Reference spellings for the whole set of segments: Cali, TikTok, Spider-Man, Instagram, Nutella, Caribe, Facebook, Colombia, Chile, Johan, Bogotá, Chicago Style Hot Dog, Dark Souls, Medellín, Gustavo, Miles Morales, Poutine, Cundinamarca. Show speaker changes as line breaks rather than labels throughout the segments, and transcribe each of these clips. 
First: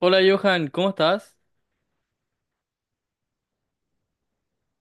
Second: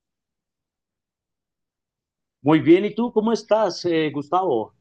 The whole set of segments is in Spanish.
Hola Johan, ¿cómo estás?
Muy bien, ¿y tú cómo estás, Gustavo?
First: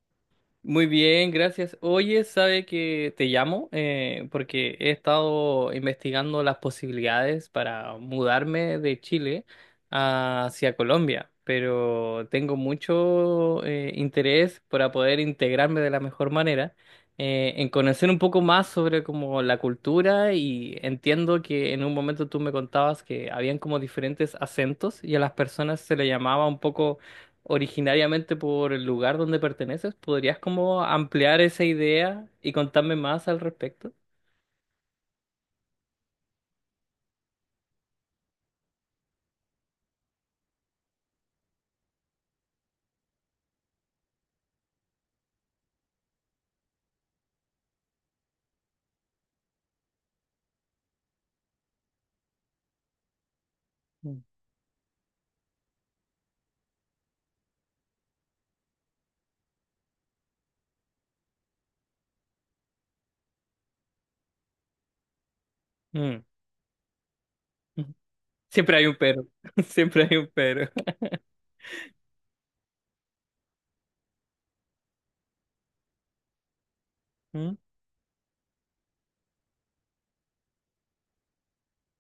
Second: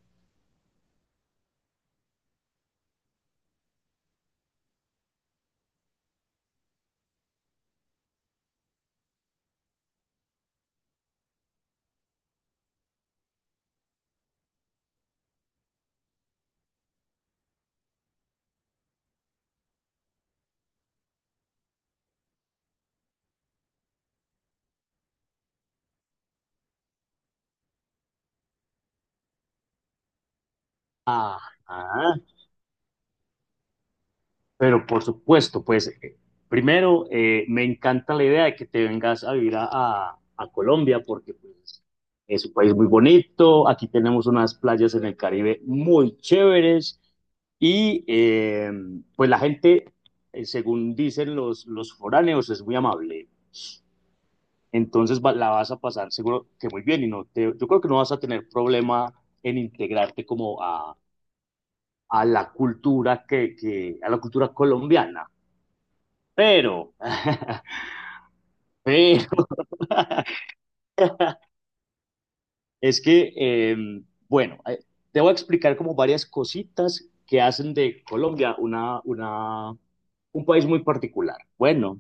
Muy bien, gracias. Oye, sabe que te llamo porque he estado investigando las posibilidades para mudarme de Chile hacia Colombia, pero tengo mucho interés para poder integrarme de la mejor manera, en conocer un poco más sobre como la cultura y entiendo que en un momento tú me contabas que habían como diferentes acentos y a las personas se le llamaba un poco originariamente por el lugar donde perteneces. ¿Podrías como
Ah,
ampliar esa
ah,
idea y contarme más al respecto?
pero por supuesto, pues primero me encanta la idea de que te vengas a vivir a Colombia porque pues, es un país muy bonito, aquí tenemos unas playas en el Caribe muy chéveres y pues la gente, según dicen los foráneos, es muy amable.
Mm.
Entonces la vas a pasar seguro que muy bien y no te, yo creo que no vas a tener problema en integrarte como a la cultura que a la cultura colombiana.
Mm.
Pero,
Ujú. Siempre hay un pero,
pero
siempre hay un pero.
es que, bueno, eh, te voy a explicar como varias cositas que
Mm,
hacen de Colombia un país muy particular. Bueno,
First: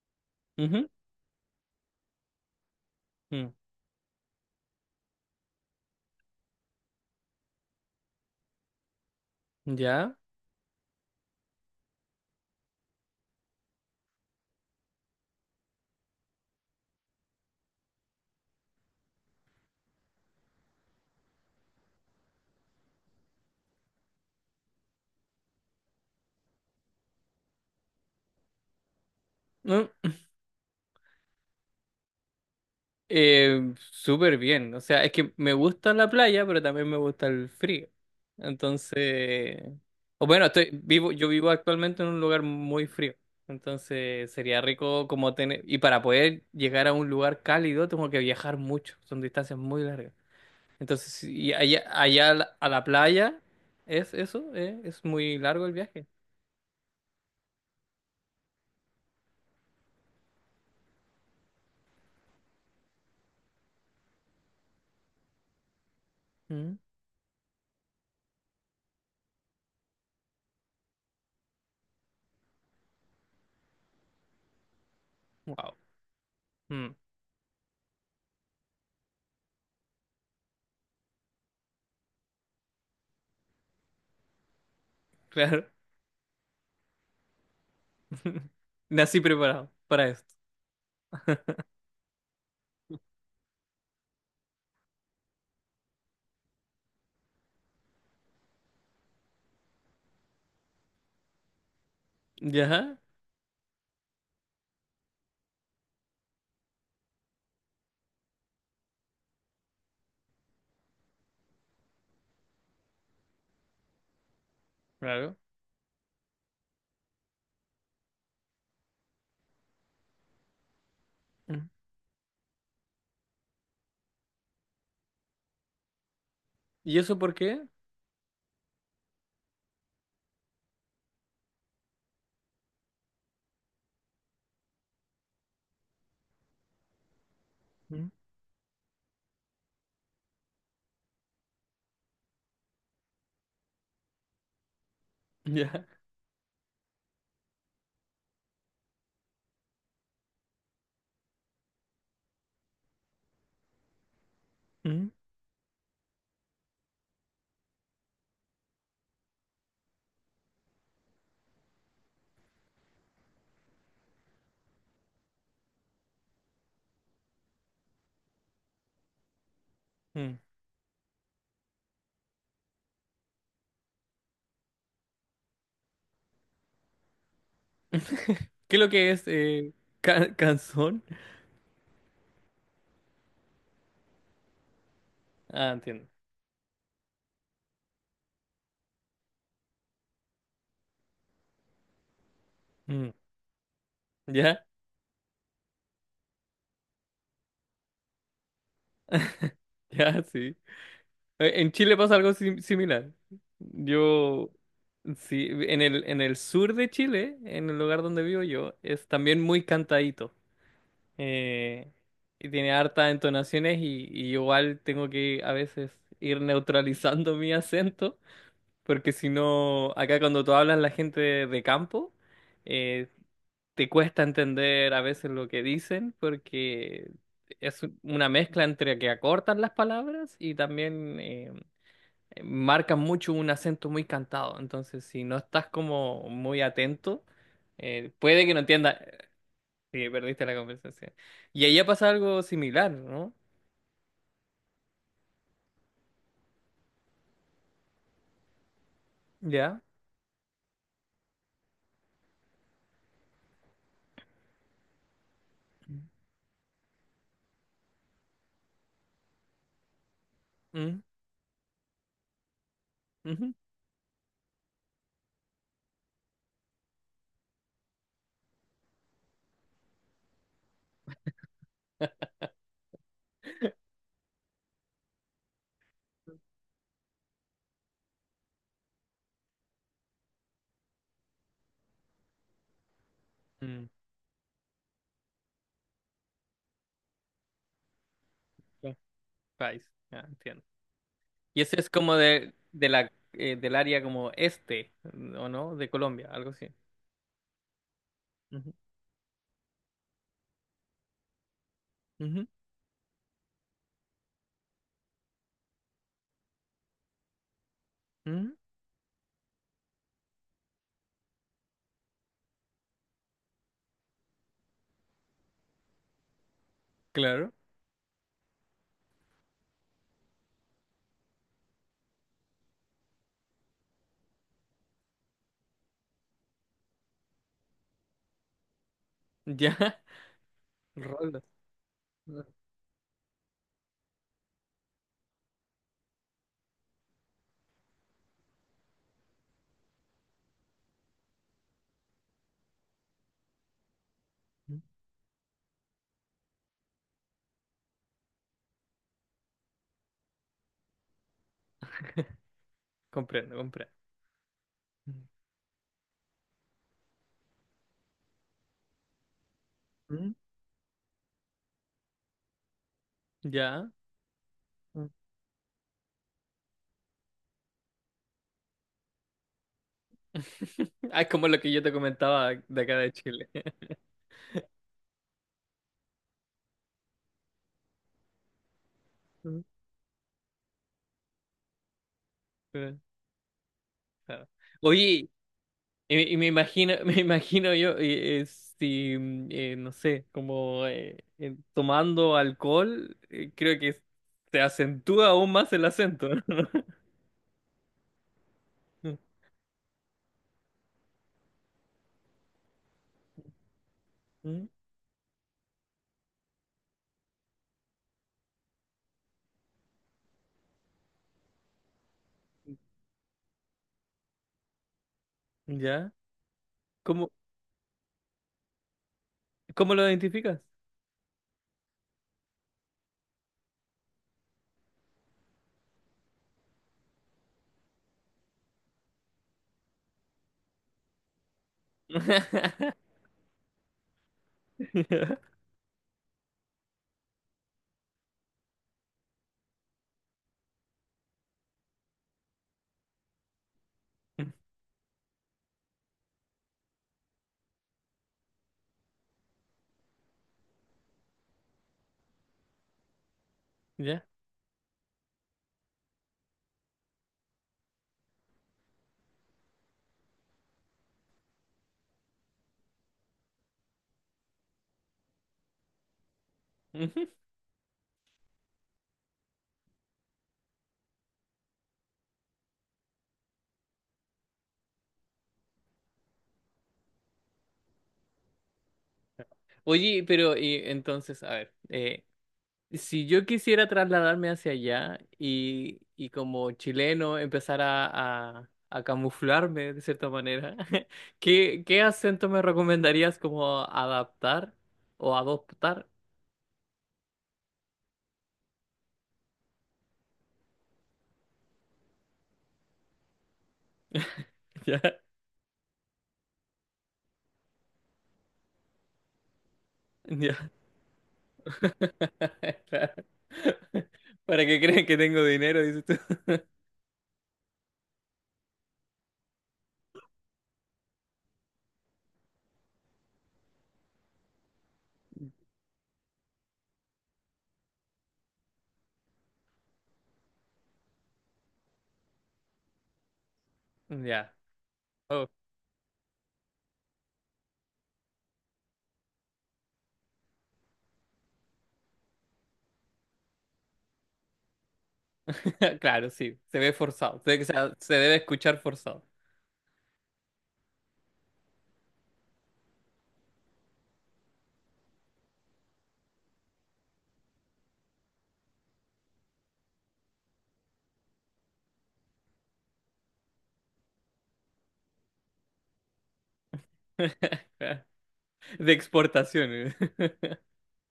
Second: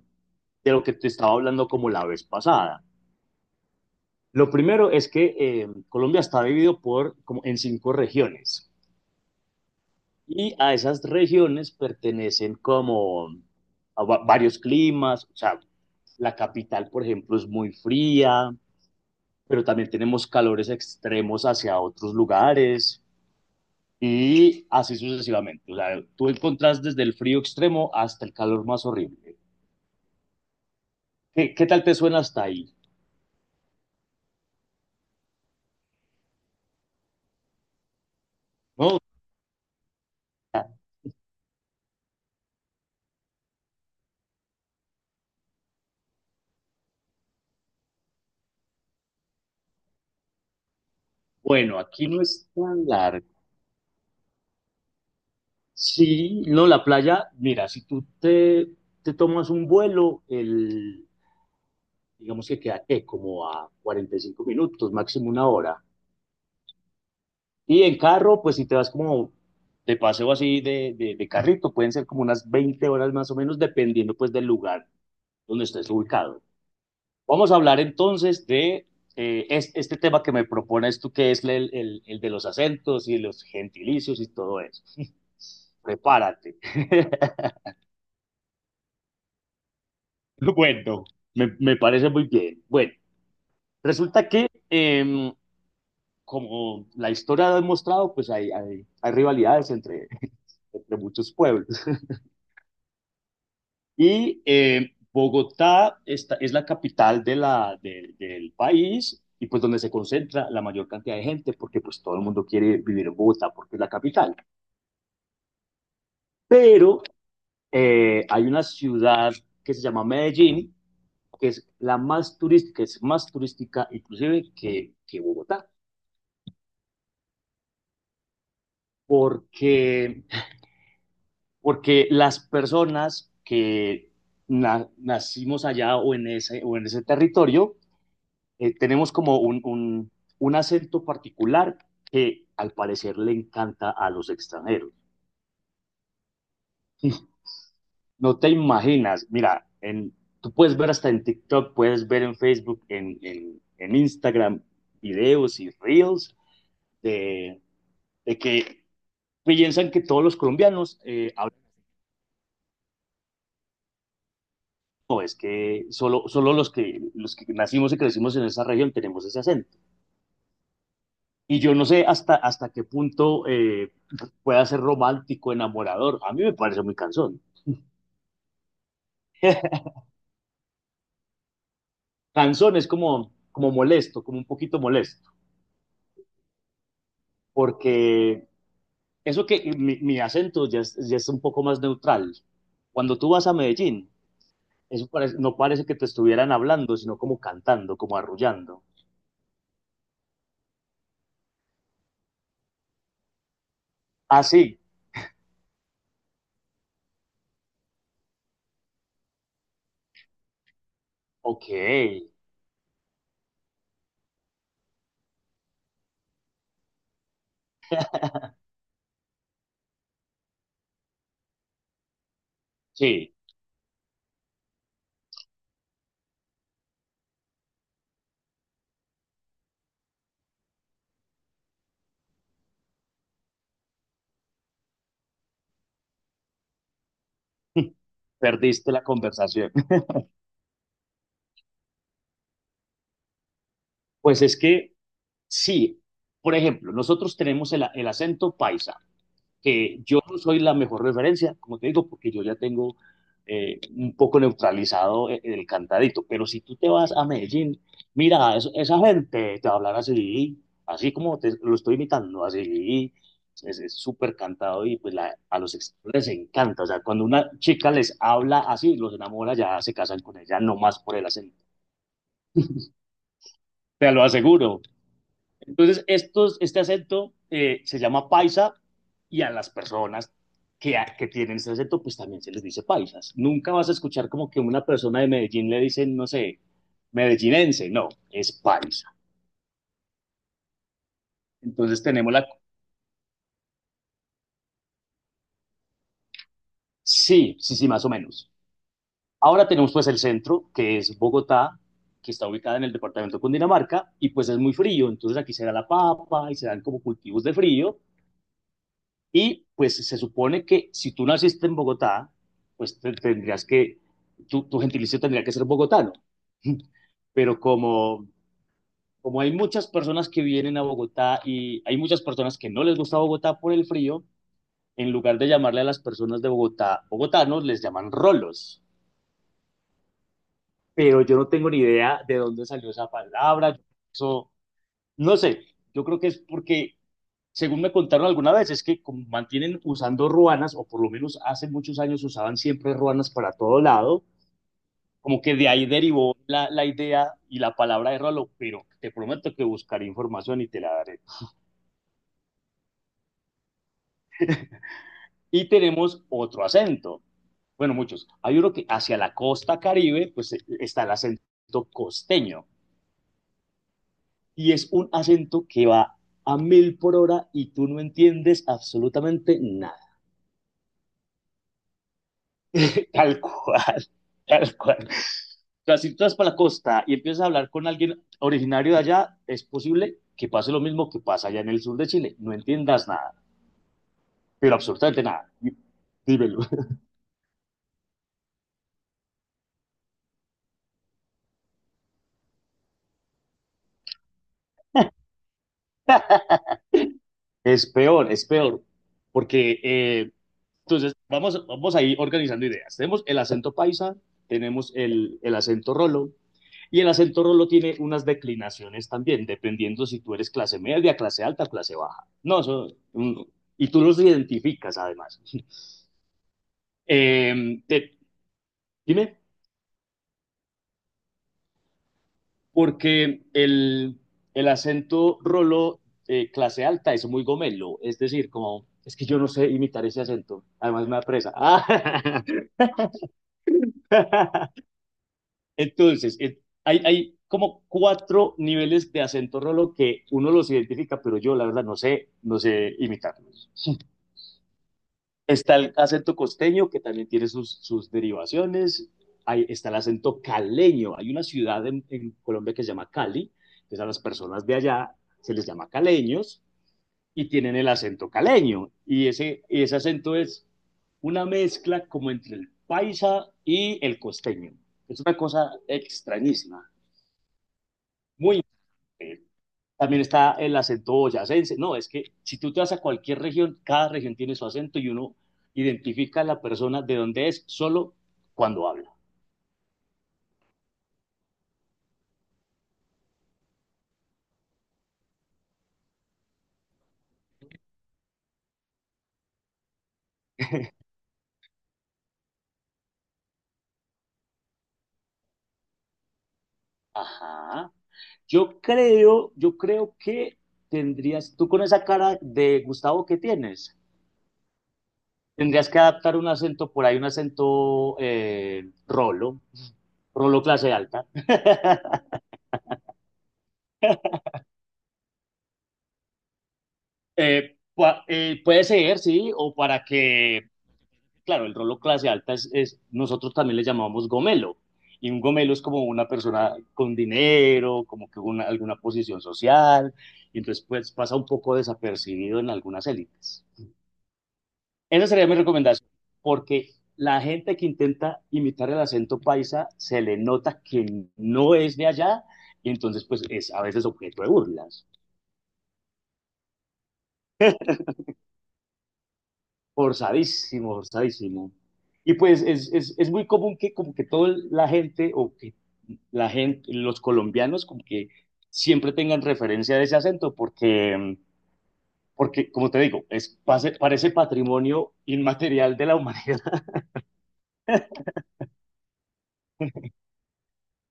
de lo
ujú,
que te estaba hablando como la vez pasada. Lo primero es que Colombia está dividido por, como en cinco regiones.
mm. ¿Ya?
Y a esas regiones pertenecen como a varios climas, o sea, la capital, por ejemplo, es muy fría, pero también tenemos calores extremos hacia otros lugares y así sucesivamente. O sea, tú encontrás desde el frío extremo hasta el calor más horrible.
Mm.
¿Qué tal te suena hasta ahí?
Súper bien, o sea, es que me gusta la playa, pero también me gusta el frío.
¿No?
Entonces, o bueno, estoy vivo, yo vivo actualmente en un lugar muy frío. Entonces, sería rico como tener, y para poder llegar a un lugar cálido, tengo que viajar mucho, son distancias muy largas. Entonces, y
Bueno,
allá,
aquí no
allá a
es
la
tan largo.
playa, ¿es eso? ¿Eh? ¿Es muy largo el viaje?
Sí, no, la playa, mira, si tú te, te tomas un vuelo, el, digamos que queda que como a 45 minutos, máximo una hora. Y en carro, pues si te vas como de paseo así de carrito, pueden ser como unas 20 horas más o menos, dependiendo pues del lugar donde
Wow.
estés ubicado. Vamos a hablar entonces de este tema que me propones tú, que es el de los acentos y los gentilicios y todo eso.
Claro.
Prepárate.
Nací preparado para esto.
Bueno, me parece muy bien. Bueno, resulta que como la historia ha demostrado, pues hay rivalidades entre, entre muchos pueblos.
Ya,
Y Bogotá es la capital de del país y pues donde se concentra la mayor cantidad de gente, porque pues todo el mundo quiere vivir en Bogotá porque es la capital.
claro.
Pero hay una ciudad que se llama Medellín, que es la más turística, es más turística inclusive que Bogotá,
¿Y eso por qué?
porque porque las personas que nacimos allá o en ese territorio,
Mm,
tenemos como un acento particular que al parecer le encanta a los extranjeros.
ya.
No te imaginas, mira, en, tú puedes ver hasta en TikTok, puedes ver en Facebook, en Instagram,
Mm,
videos y reels de, de que piensan que todos los colombianos hablan no, es que los que nacimos y crecimos en esa región tenemos ese acento.
mm,
Y yo no sé hasta qué punto pueda ser romántico, enamorador. A mí me parece muy cansón.
¿qué es lo que es canzón?
Cansón es como, como molesto, como un poquito molesto,
Ah, entiendo.
porque eso que mi acento ya es un poco más neutral.
Mm.
Cuando tú vas a Medellín,
Ya,
eso parece, no parece que te estuvieran hablando, sino como cantando, como arrullando.
ya, sí. En Chile pasa algo similar.
Ah,
Yo,
sí,
sí, en el sur de Chile, en el lugar donde vivo yo, es también muy cantadito. Eh,
ok,
y tiene hartas entonaciones y igual tengo que a veces ir neutralizando mi acento, porque si no, acá cuando tú hablas la gente de, campo, eh,
sí,
te cuesta entender a veces lo que dicen porque es una mezcla entre que acortan las palabras y también marcan mucho un acento muy cantado. Entonces, si no estás como muy atento, puede que no
perdiste
entiendas.
la conversación.
Sí, perdiste la conversación. Y ahí pasa algo similar, ¿no?
Pues es que sí, por ejemplo, nosotros tenemos el acento paisa,
Ya.
que yo no soy la mejor referencia, como te digo, porque yo ya tengo un poco neutralizado el, cantadito, pero si tú te vas a Medellín, mira, esa gente te va a hablar así,
Mm,
así como te lo estoy imitando, así,
ujú.
es súper cantado y pues a los extranjeros les encanta, o sea, cuando una chica les habla así, los enamora, ya se casan con ella, no más por el acento, te lo aseguro. Entonces, este acento se llama paisa y a las personas que tienen este acento, pues también se les dice paisas. Nunca
Mm,
vas a escuchar como que una persona de Medellín le dicen, no sé, medellinense, no, es
ya,
paisa.
país, ya, entiendo. Y ese es
Entonces
como
tenemos la...
de la, del área como este, ¿o no? De Colombia, algo así.
Sí, sí, sí, más o menos.
Ujú,
Ahora tenemos pues el centro, que es Bogotá, que
ujú.
está ubicada en el departamento de Cundinamarca, y pues es muy frío, entonces aquí se da la papa y se dan como cultivos de frío.
Mm,
Y pues se supone que si tú naciste en Bogotá, pues tu gentilicio tendría que ser bogotano.
claro,
Pero como, como hay muchas personas que vienen a Bogotá y hay muchas personas que no les gusta Bogotá por el frío, en lugar de llamarle a las personas de Bogotá bogotanos, les llaman rolos.
ya.
Pero yo
Rolos.
no tengo ni idea de
Mm,
dónde salió esa palabra. Eso, no sé, yo creo que es porque según me contaron alguna vez, es que como mantienen usando ruanas, o por lo menos hace muchos años usaban siempre ruanas para todo lado, como que de ahí derivó la idea y la palabra de Rolo, pero te prometo que buscaré información y te la daré.
comprendo, comprendo.
Y tenemos otro acento, bueno, muchos. Hay uno que hacia la costa caribe,
Mm,
pues está el acento costeño,
ya.
y es
Mm.
un acento que va a mil por hora y tú no entiendes absolutamente nada.
Ah, es como lo que yo te comentaba de acá de
Tal
Chile.
cual, tal cual. O sea, si tú vas para la costa y empiezas a hablar con alguien originario de allá,
Mm,
es posible que pase lo mismo que pasa allá en el sur de Chile. No
claro.
entiendas nada,
Claro.
pero absolutamente
Oye,
nada.
y me
Dímelo.
imagino, me imagino yo, si, no sé, como tomando alcohol, creo que se acentúa aún más el acento, ¿no?
Es peor, es peor.
Mm,
Porque, vamos a ir organizando ideas. Tenemos el acento paisa,
mm,
tenemos el acento rolo, y el acento rolo tiene unas declinaciones también, dependiendo si tú eres clase media, clase alta, clase baja. No, eso, mm, y tú los identificas además.
¿ya? ¿Cómo,
Eh, te, dime,
¿cómo lo identificas?
porque el acento rolo clase alta es muy gomelo, es decir, como es que yo no sé imitar ese acento, además me apresa. Ah, entonces, hay como cuatro niveles de acento rolo que uno los identifica, pero yo la verdad no sé, no sé imitarlo. Está el acento costeño, que también tiene sus derivaciones. Hay está el acento caleño. Hay una ciudad en Colombia que se llama Cali, que a las
¿Ya?
personas de allá se les llama caleños y tienen el acento caleño. Y ese acento es una mezcla como entre el paisa y el costeño. Es una cosa extrañísima, muy eh, también está el acento boyacense. No, es que si tú te vas a cualquier región, cada región tiene su acento y uno identifica a la persona de dónde es solo cuando habla.
Oye, pero y entonces, a ver, si yo quisiera trasladarme hacia allá y como chileno empezar a camuflarme de cierta manera, ¿qué acento me recomendarías como adaptar o adoptar?
Ajá. Yo creo que tendrías, tú con esa cara de Gustavo que tienes,
Ya,
tendrías que adaptar un acento por ahí, un acento rolo,
ya.
rolo clase alta.
Claro. Para que crean que tengo dinero, dices tú.
Puede ser, sí, o para que claro, el rolo clase alta es, nosotros también le llamamos gomelo, y un gomelo es como una persona con dinero, como que una, alguna posición social, y entonces pues pasa un poco desapercibido en algunas élites.
Ya.
Esa
Oh,
sería mi recomendación, porque la gente que intenta imitar el acento paisa se le nota que no es de allá, y entonces pues es a veces objeto de burlas.
claro, sí, se ve forzado, o sea, se debe escuchar forzado.
Forzadísimo, forzadísimo. Y pues es muy común que como que toda la gente o que la gente, los colombianos como que siempre tengan referencia de ese acento porque, porque como te digo, es, parece patrimonio inmaterial de la humanidad.
De exportaciones.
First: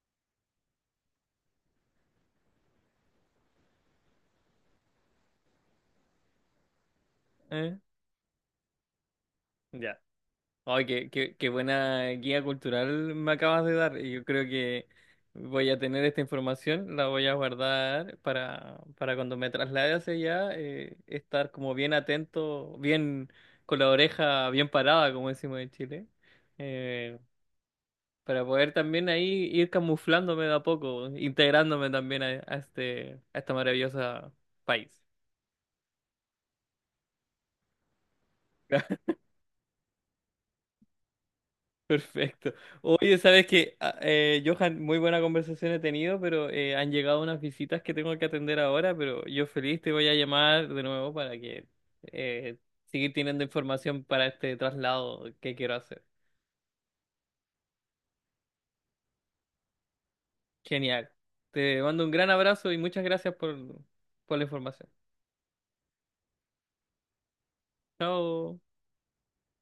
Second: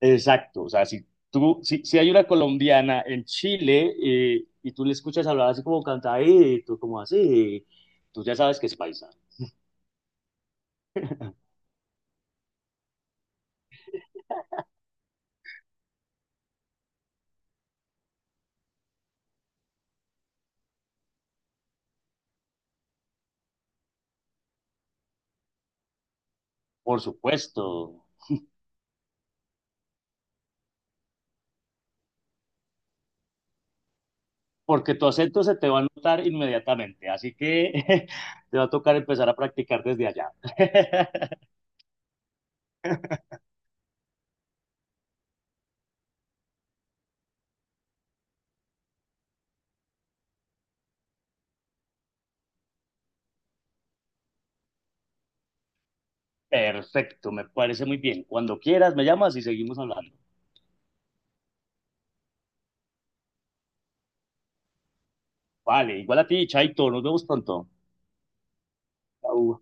Exacto, o sea, si tú, si, si hay una colombiana en Chile y tú le escuchas hablar así como cantadito, como así, tú ya sabes que es paisa,
Ya. Ay, qué buena guía cultural me acabas de dar. Y yo creo que voy a tener esta información, la voy a guardar para cuando me traslade hacia allá, estar como bien atento, bien con la oreja bien parada, como decimos en Chile,
por
eh,
supuesto.
para poder también ahí ir camuflándome de a poco, integrándome también a este maravilloso
Porque
país.
tu acento se te va a notar inmediatamente, así que te va a tocar empezar a practicar desde allá.
Perfecto. Oye, sabes que, Johan, muy buena conversación he tenido, pero han llegado unas visitas que tengo que atender ahora, pero yo feliz te voy a llamar de nuevo para que eh, seguir teniendo información para este traslado que quiero hacer.
Perfecto, me parece muy bien. Cuando quieras, me llamas y seguimos hablando.
Genial. Te mando un gran abrazo y muchas gracias por la información.
Vale, igual a ti, Chaito, nos vemos pronto.
Chao.
Chau.